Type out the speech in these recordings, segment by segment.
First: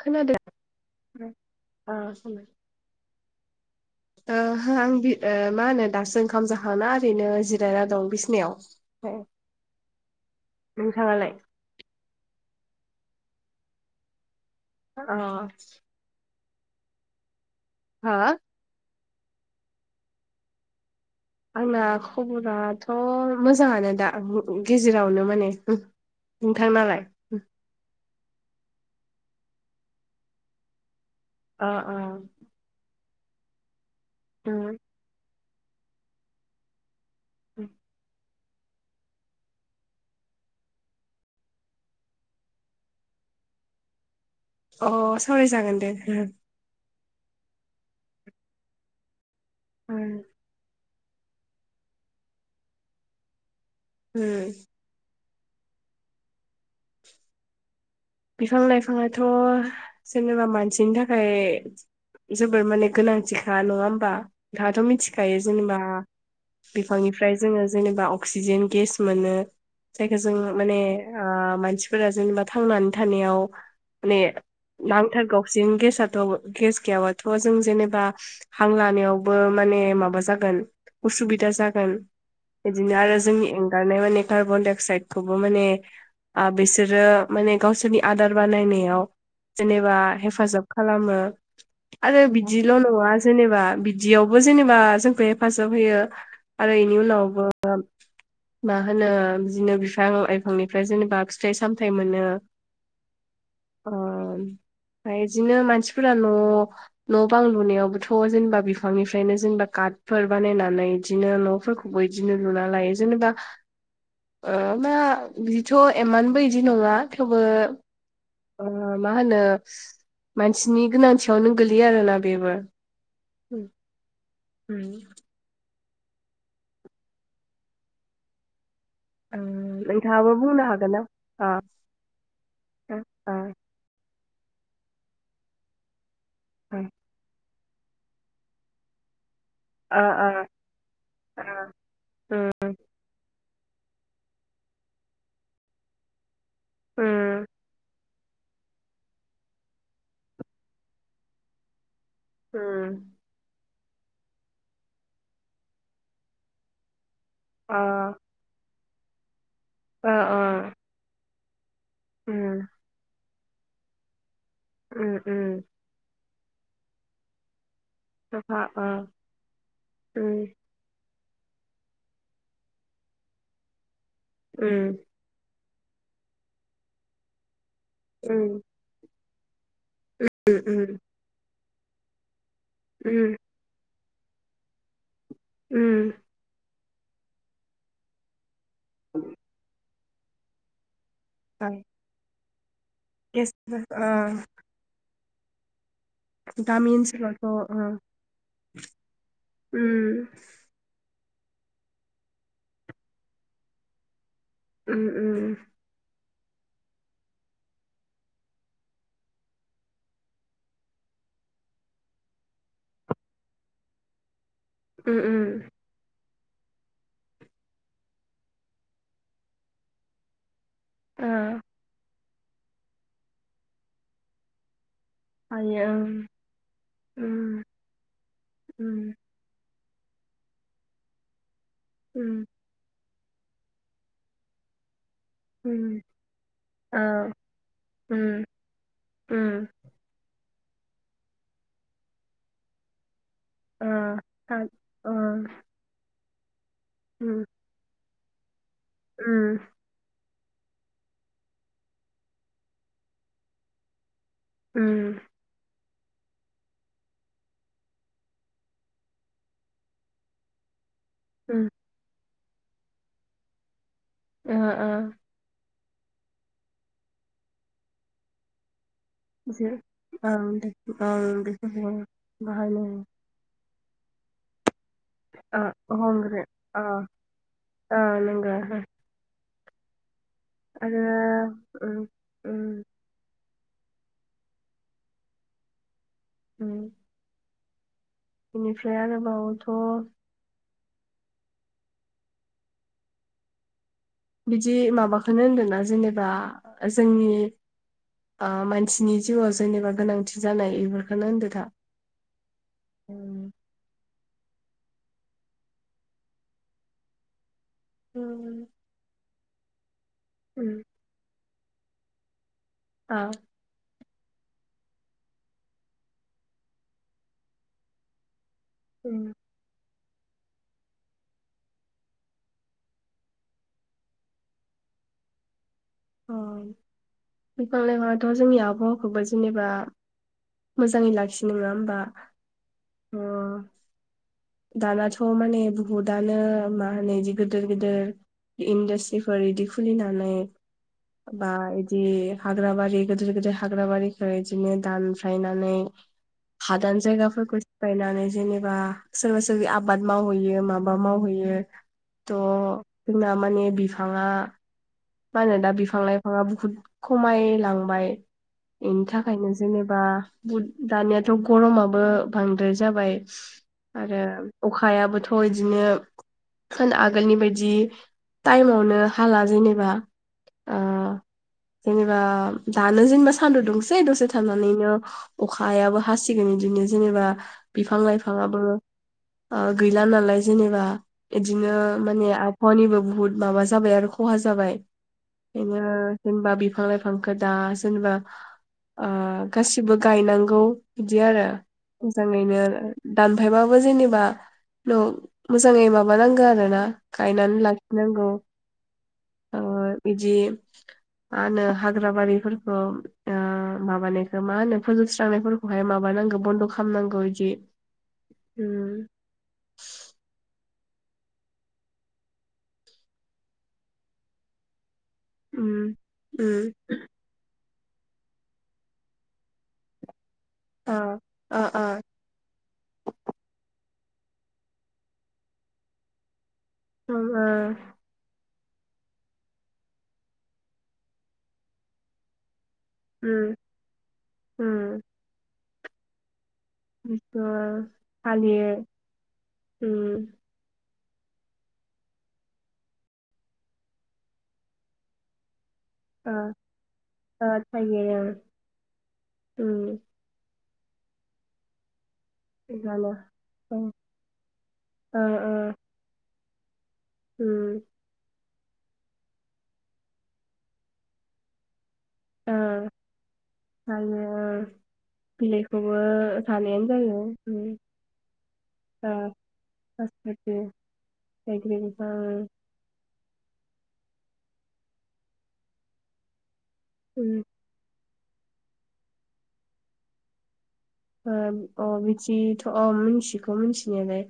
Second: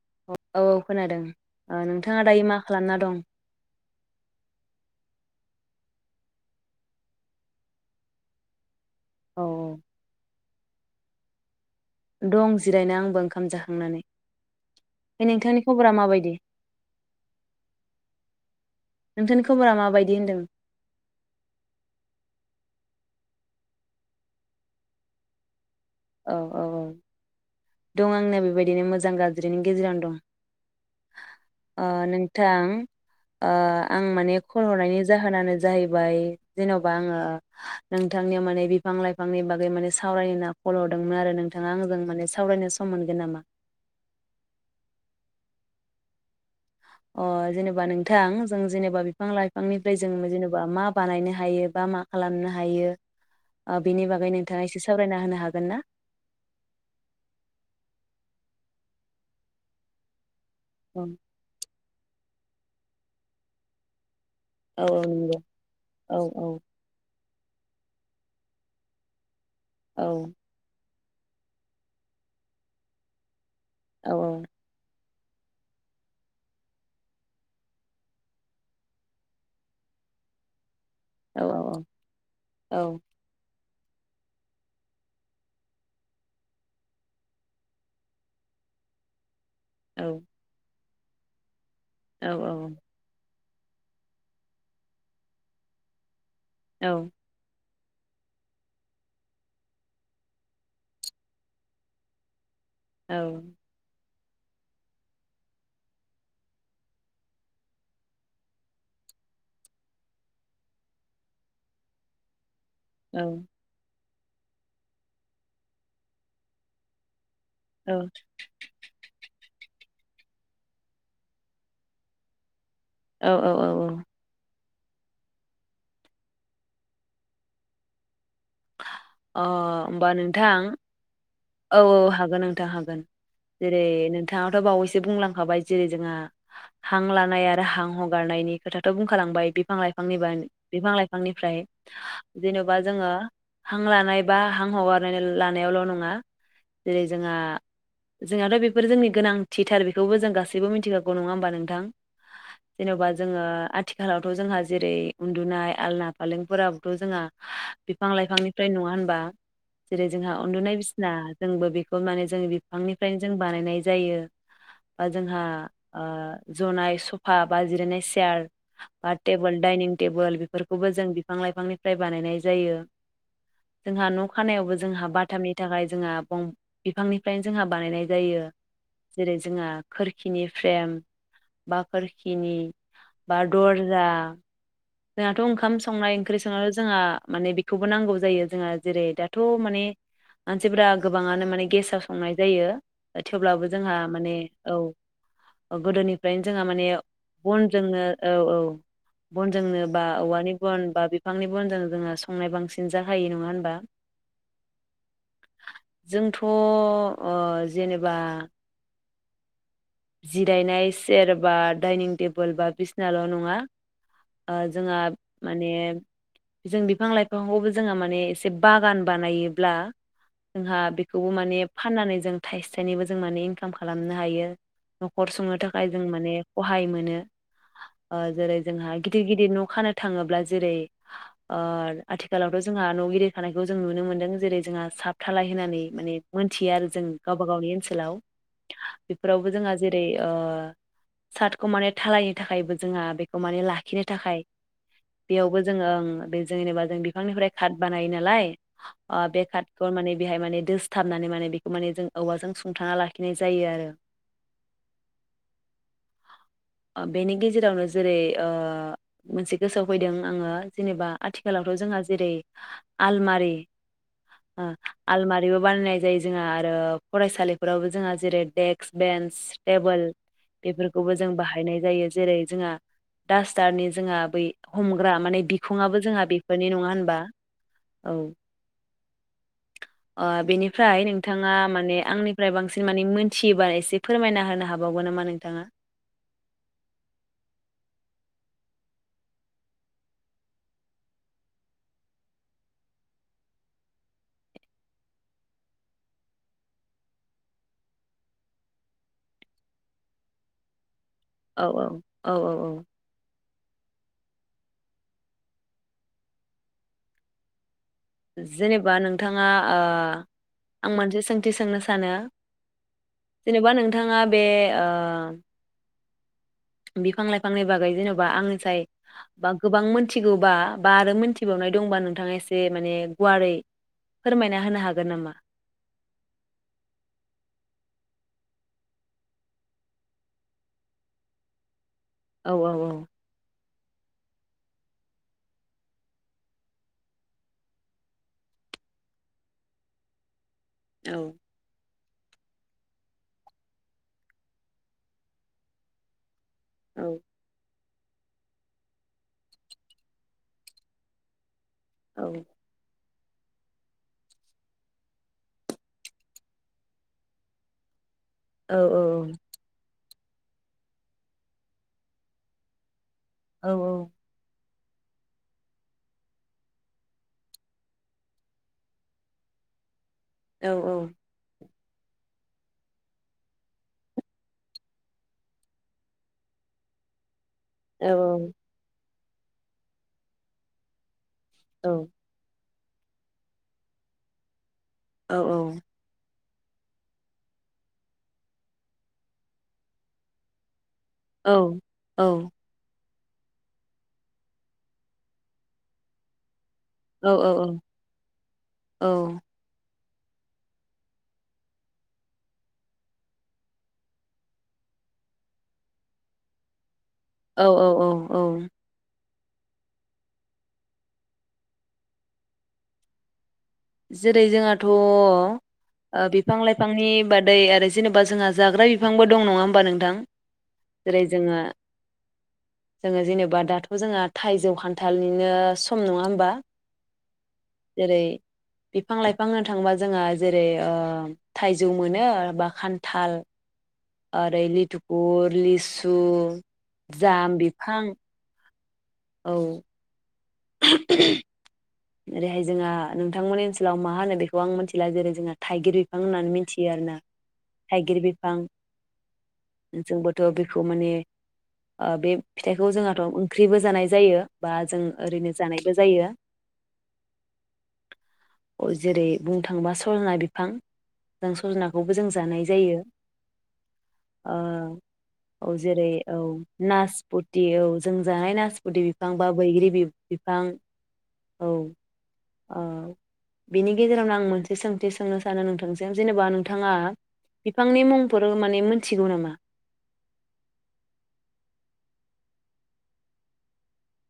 खोनादों औ औ खोनादों ओ नोंथाङा दायो मा खालामना दं? ओहो आं बि ओ मा होनो दासो ओंखाम जाखांना ओरैनो जिरायना दं बिसनायाव। औ [inaudible] नोंथाङालाय? दं जिरायनो आंबो ओंखाम जाखांनानै। अ बे नोंथांनि खबरा माबायदि? हा। नोंथांनि खब'रा मा बायदि होनदों? आंना खबराथ' मोजाङानो दा गेजेरावनो माने। औ औ नोंथां नालाय? दं आंना बेबायदिनो मोजां गाज्रिनि गेजेरावनो दं। अ ओ अ नोंथां। ओ। आं माने खल हरनायनि जाहोनानो जाहैबाय जेन'बा आङो ओ नोंथां [inaudible] माने बिफां लाइफांनि बागै माने सावरायनो होनना कल हरदोंमोन आरो नोंथाङा आंजों माने सावरायनो सम मोनगोन नामा? अ सावराय जागोन दे हो। अ जेनेबा नोंथां जों जेनेबा बि बिफां लाइफांनिफ्राय जों जेनेबा मा? बानायनो हायो बा मा खालामनो हायो? ओ बेनि बागै नोंथाङा एसे सावरायना होनो हागोन? हागोनना? बिफां लाइफांङाथ' जेनेबा मानसिनि औ थाखाय मा जोबोर माने गोनांथिखा नङा होमबा? औ नोंथांआथ' मिथिखायो नंगौ जेनेबा औ औ बिफांनि ओमफ्राय जोङो जेनेबा अक्सिजेन गेस मोनो। औ जायखो जों माने आ मानसिफोरा जेनेबा थांनानै थानायाव। औ माने नांथार गो ववसिन गेसाथ' गेस गैयाबाथ' जों जेनेबा हां लानायावबो माने माबा जागोन। उसुबिदा औ जागोन औ बिदिनो आरो जोंनि [inaudible] माने कार्बन-डाइ-अक्साइदखौबो माने आ बिसोरो माने गावसोरनि आदार बानायनायाव जेनेबा औ हेफाजाब खालामो आरो औ बिदिल'नङा जेनेबा बिदियावबो जेनेबा जोंखौ हेफाजाब होयो आरो इनि उनावबो ओम मा होनो बिदिनो बिफां लाइफांनिफ्राय जेनेबा फिथाइ सामथायाइ मोनो औ ओ ओमफ्राय इदिनो मानसिफोरा न न बां लुनायावबोथ जेनेबा बिफांनिफ्रायनो जेनेबा काटफोर बानायनानै इदिनो न फोरखौबो इदिनो लुना लायो जेनेबा ओ मा बिदिथ एमानबो इदि नङा थेवबो औ ओ मा होनो मानसिनि गोनांथियावनो गोलैयो आरोना बेबो औ औ औ उम औ उम अ ओं होमबा नोंथांङाबो नोंथां बुंनो हागोन ना अ औ औ हागोन नोंथां अ हागोन अ जेरै नों थांङाथ बावैसो बुंलांखाबाय जेरै जोंहा हां लानाया आरो हां हगारनायनि खोथाथ बुंखालांबाय बिफां अ लाइफांनि अ बानाय [unintelligible] बिफां अ लाइफांनिफ्राय उम जेनबा जोङो हां लानाय बा हां हगारनानै लानायावल नङा जेरै जोंहा उम जोंनाथ बेफोर जोंनि गोनांथिथार बेखौबो जों गासैबो मिथिखागौ नङा होमबा नोंथां उम जेनेबा जोंङो आथिख खालावथ जोंहा जेरै उन्दुनाय आलना फालें फोराबोथ जोंहा बिफां लाइफांनिफ्राय नङा होन बा जेरै जोंहा उन्दुनाय बिस आ जोंबो बेख खौ माने जों बिफांनिफ्राय जों बानायनाय जायो बा जोंहा ओ जनाय सफा बा जिरायनाय सियार बा तेबोल दायनिं तेबोल बेफोरखौबो जों बिफां लाइफांनिफ्राय बानायनाय जायो। जोंहा न' खानायावबो जोंहा बाथामनि नि थाखाय जोंहा बं बिफांनिफ्रायनो जोंहा बानायनाय जायो। जेरै जोंहा खोरखिनि फ्रेम बा खोरखिनि बा दरजा [inaudible] जोंहाथ' ओंखाम संनाय ओंख्रि संनाय जोंहा माने बेखौबो नांगौ जायो जोंहा जेरै दाथ' माने आनसे [unintelligible] गोबांङानो माने गेसाव संनाय जायो थेवब्लाबो जोंहा माने औ गोदोनि फ्राय जोंहा माने बनजोंनो औ औ बन नो बा औवानि बन बा बिफांनि बनजों जोंङो संनाय बांसिन जाखायो नङा होनबा? उम उ जोंथ' ओ जेनेबा जिरायनाय चेर बा दाइनिं टेबोल बा बिसनाल' नङा ओ जोंहा माने जों बिफां लाइफांखौबो जोंहा माने एसे बागान बानायोब्ला जोंहा बेखौबो माने फाननानै जों थाइसे थाइनैबो जों माने इनकाम खालामनो हायो। न'खर सुंनो थाखाय जों माने खहाय मोनो ओ जेरै जोंहा गिदिर गिदिर न' खानो थांङोब्ला जेरै ओ आथिखालावथ' जोंहा न' गिदिर थानायखौ जों नुनो मोन्दों जेरै जोंहा साब धालाय होनानै माने मोनथियो आरो जों गावबा गावनि ओनसोलाव बेफोराव बो जोंहा जेरै ओ साटखौ माने धालायनो थाखायबो जोंहा बे खौ माने लाखिनो थाखाय बेयावबो जोंङो ओं बे जेनेबा जों बिफांनिफ्राय काट बानायो ना लाय अ बेखारथ' माने बेहाय माने दोसथाबनानै माने बेखौ माने जों औवाजों सुंथाना लाखिनाय जायो आरो उम आ बेनि गेजेरावनो जेरै ओ मोनसे गोसोआव फैदों आङो जेनेबा आथिखालावथ' जोंहा जेरै आलमारि ओ आल मारिबो बानायनाय जायो जोंहा आरो फरायसालिफोरावबो जोंहा जेरै देक्स बेन्स टेबोल बेफोरखौबो जों बाहायनाय जायो जेरै जोंहा दास्थ टारनि जोंहा बै हमग्रा माने बिखुङाबो जोंहा बेफोरनि नङा होनबा औ नंगौ ओ आरो बेनिफ्राय नोंथाङा उम माने आंनिफ्राय उम बांसिन माने मोनथि थियोबा एसे एसे फोरमायना होनो हाबावगोन नामा नोंथाङा उम बेनिफ्राय आरोबावथ' बिदि माबाखोनो होनदोना जेनेबा जोंनि ओ मानसिनि जिउआव जेनेबा गोनांथि जानाय बेफोरखौ औ औ औ औ औ जेनेबा नों नोंथाङा ओ आं मानसे सों थि सोंनो सानो जेनेबा नों थाङा बे ओ बिफां लाइफांनि बागै जेन'बा आंनि साय बा गोबां थिगौबा बा आरो मोनथिबावनाय दंबा नोंथाङा एसे माने गुवारै फोरमायना होनो हागोन नामा अ बिफां लाइफाङाथ' जोंनि आबहावाखौबो जेनेबा मोजाङै लाखियो नोङा होमबा औ औ अ दानाथ' माने बहुदानो मा होनो बिदि गोदिर गोदिर इन्डास्ट्रिफोर इदि खुलिनानै औ बा बिदि हाग्रा बारि गोदोर गोदोर हाग्रा बारिखौ इदिनो दानफायनानै हादान औ जायगाफोरखौ बायनानै जेनेबा सोरबा सोरबि आबाद मावहैयो माबा मावहैयो औ थ' जोंना माने बिफाङा मा होनो दा बिफां लाइफाङा बुहुद खमायलांबाय। औ बेनि थाखायनो जेने बा दानियाथ' गरमाबो बांद्राय जाबाय। औ आरो अखायाबोथ' इदिनो होन आगोलनि बायदि टाइमावनो हाला जेनेबा औ औ ओ जेनेबा दानो जेनेबा सानदुं दुंसै दसे थानानैनो अखायाबो हासिगोन इदिनो जेनेबा बिफां औ लाइफाङाबो ओ गैला नालाय जेनेबा। इदिनो माने आब हावानिबो बुहुत माबा जाबाय आरो खहा जाबाय। दिनो जेनबा बिफां लाइफांखो दा जेनेबा ओ गासिबो गायनांगौ। बिदि आरो मोजाङैनो दानफायबाबो जेनेबा न' मोजाङै माबानांगो आरो ना। गायनानै लाखिनांगौ ओ बिदि मा होनो हाग्रा बारिफोरखौ ओ माबानायखौ मा होनो फोजोबस्रांनायफोरखौहाय माबानांगौ बनद'' खामनां औ औ औ औ [inaudible] जेरै जोंहा थ' ओ उम बिफां उम लायफांनि बादै आरो जेनेबा जोंहा जाग्रा बिफांबो दं नङा होमबा नोंथां? अ जेरै जोङो अ अ जोङो जेनेबा दाथ' जोहा थाइजौ खानथालनिनो सम नङा होमबा? जेरै [inaudible] बिफां लायफां होननो थाङोबा जोंहा जेरै ओ थाइजौ मोनो बा खानथाल उम ओरै लितुपुर लिसु सु बिफोर थालिर औ उम [unintelligible] ओरैहाय जोंहा नोंथांमोननि ओनसोलाव मा होनो बेखौ आं मोनथिला जेरै जोंहा थाइगिर बिफां ओ होननानै मिथियो आरोना थाइगिर बिफां ओं जोंबोथ' बे खौ माने ओ बे उम फिथाइखौ जानो जोंहाथ' ओ ओंख्रिबो जानाय जायो बा जों ओ ओरैनो ओ जानायबो जायो। उम। जेरै बुंनो थाङोबा सजना बिफां जों सजना खौबो जों ओ जानाय जायो ओ औ बिलाइखौबो जेरै औ जानायानो जायो उम नासपुथि औ जों जानाय नासपुथि ओ बिफां बा बैग्रि नासपति बिफां। औ औ बेनि [unintelligible] गेजेरावनो आं मोनसे सोंथि सोंनो सानो नोंथांसिम जेनेबा थांङा उम बिफांनि मुं फोर माने मोनथिगौ नामा? ओ अ बिदिथ'अ मिथिगौ मिथिनायालाय।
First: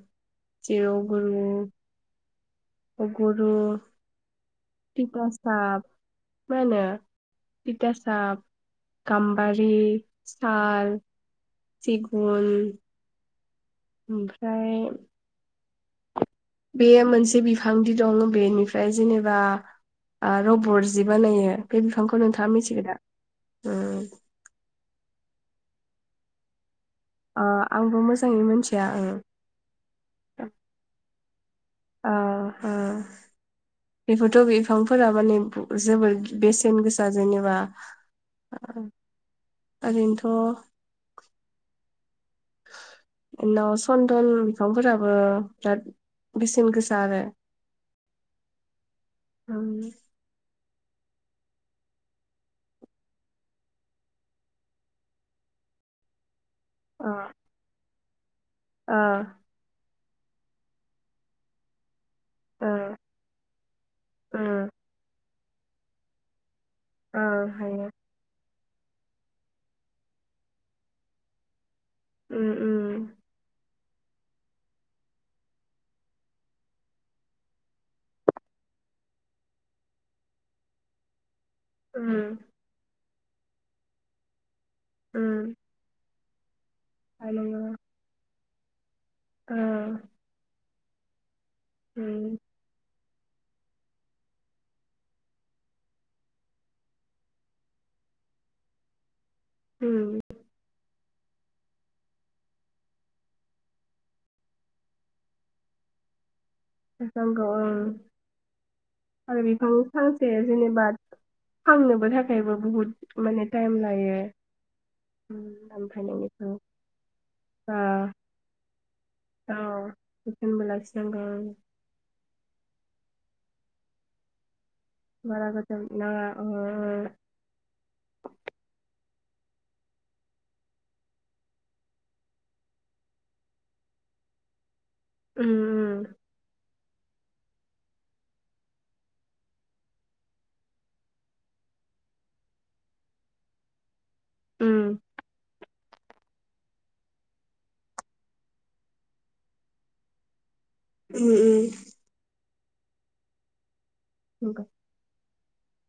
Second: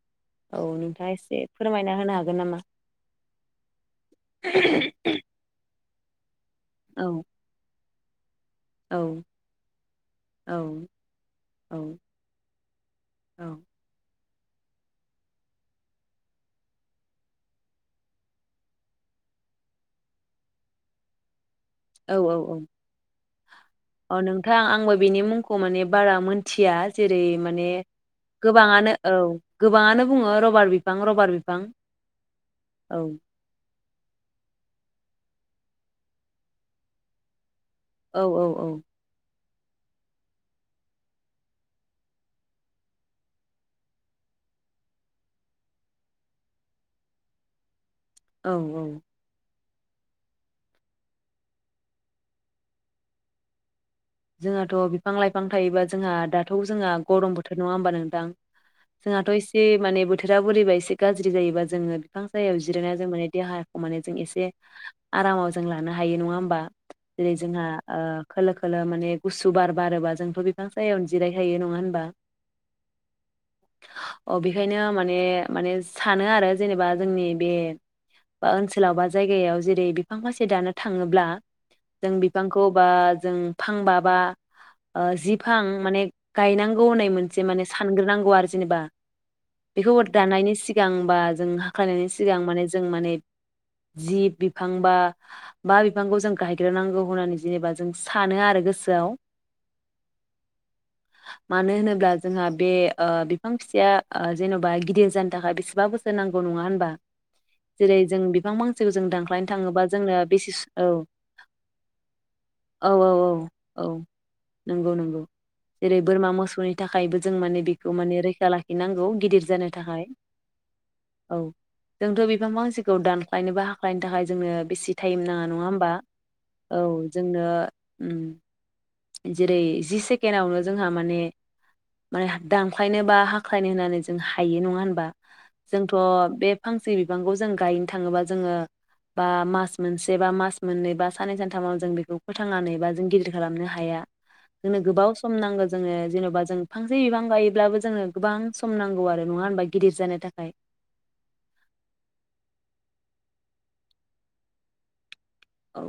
औ नोंथाङा एसे जिउगुरु फोरमायना होनो हागोन नामा? अगरु तिथा साब मा होनो औ तिता साफ औ गामबारि औ साल सिगुन। औ। ओमफ्राय बेयो मोनसे बिफांदि दं बेनिफ्राय जेनेबा ओ रबर जि बानायो। बे बिफांखौ नोंथाङा मिथिगौ दा? अ नोंथां आंबो बिनि मुंखौ माने बारा मोनथिया जेरै ओ माने आंबो मोजाङै मिथिया गोबाङानो ओं औ गोबाङानो बुङो रबार बिफां रबार बि अ ओ बेबोथ' बिफां फोरा माने जोबोर बेसेन गोसा जेनेबा। औ औ औ। ओरैनोथ' उनाव सन्दन बिफांफोराबो बिराद बेसेन गोसा आरो। औ औ। ओं। जोंहाथ' बिफां लाइफां थायोबा जोंहा आदार थौ जोंहा ओ गरम बोथोर नङा होमबा नों [unintelligible] जोंहाथ' एसे माने थोरा बोरैबा एसे गाज्रि जायोबा जोङो बिफां सायायाव ओ जिरायनाय जों माने देहाखौ माने जों ओ एसे आरामाव जों लानो हायो नङा होनबा? ओ जेरै जोंहा हायो ओ खोलो खोलो माने गुसु बार बारोबा जोंथ' बिफां सायायावनो जिरायखायो नङा होन उम उम। अ बेखायनो माने माने सानो आरो जेनेबा जोंनि बे बा ओनसोलाव बा जायगायाव जेरै बिफां फांसे दानो थाङोब्ला जों उम बिफांखौ बा जों। फांबाबा ओ उम जि फां माने गायनां गौ मोनसे माने हानांगौ सानग्रोनांगौ आरो जेनबा। ओ बेखौ दानायनि सि सिगांबा। जों हाखख्लायनायनि उम सिगां माने जों माने जि बिफां बा मा बिफांखौ जों गायग्रोनांगौ होननानै जेनेबा जों सा सानो आरो गोसोआव। उम। मानो होनोब्ला जोंहा बे ओ बिफां फिसाया जेन'बा गिदिर जानो थाखाय बेसेबा बोसोर नांगौ। नङा होनबा नांगौ ओं जेरै जों बिफां फांसेखौ जों आरो दानख्लायनो बिफां थाङोबा जोंनो फांसे बेसे जेनेबा औ फाननोबो थाखायबो औ बुहुद औ माने टाइम औ औ लायो नंगौ नंगौ उम, जेरै ओमफ्राय बोरमा बेखौ मोसौनि थाखायबो जों माने ओ बेखौ माने रैखा लाखिनांगौ गिदिर औ जानो थाखाय जोथोनबो लाखिनांगौ औ जोंथ' बिफां फांसे खौ दानख्लायनोबा हाख्लायनो थाखाय जोंनो बेसि टाइम बारा नाङा नङा गोजान होमबा नाङा ओ औ जोंनो उम जेरै जि सेकेणडआवनो जोंहा माने माने दानख्लायनो बा हाख्लायनो होननानै जों हायो नङा होन बा जोंथ' उम बे फांसे बिफांखौ जों गायनो थाङोबा जोङो बा मास मोनसे बा मास मोननै बा साननै सानथामाव जों बेखौ फोथांनानै बा जों गिदिर खालामनो हाया। जोंनो उम गोबाव सम नांगौ। जोङो जेन'बा जों फांसे बिफां गायोब्लाबो जोङो गोबां सम नांगौ आरो नङा होनबा गिदिर जानो थाखाय। उम उम। नंगौ। औ।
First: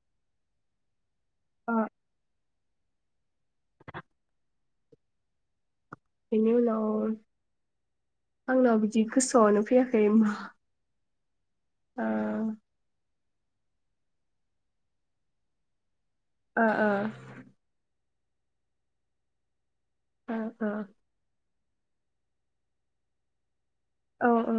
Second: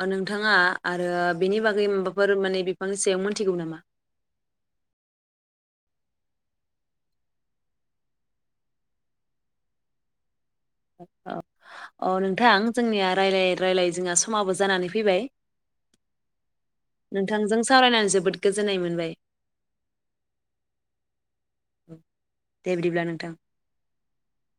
ओ नोंथाङा आरो बेनि ओ बागै माबाफोर माने बिफांनि सायाव मोनथिगौ नामा? बेनि उनाव आंनाव बिदि गोसोआवनो फैयाखै मा। अ। ओ अ नोंथां जोंनिया रायज्लाय रायजलाय जोंहा समाबो जानानै फैबाय। ओ ओ नोंथांजों सावरायनानै जो बोद गोजोननाय मोनबाय। औ औ। दे बिदिब्ला नोंथां। औ औ।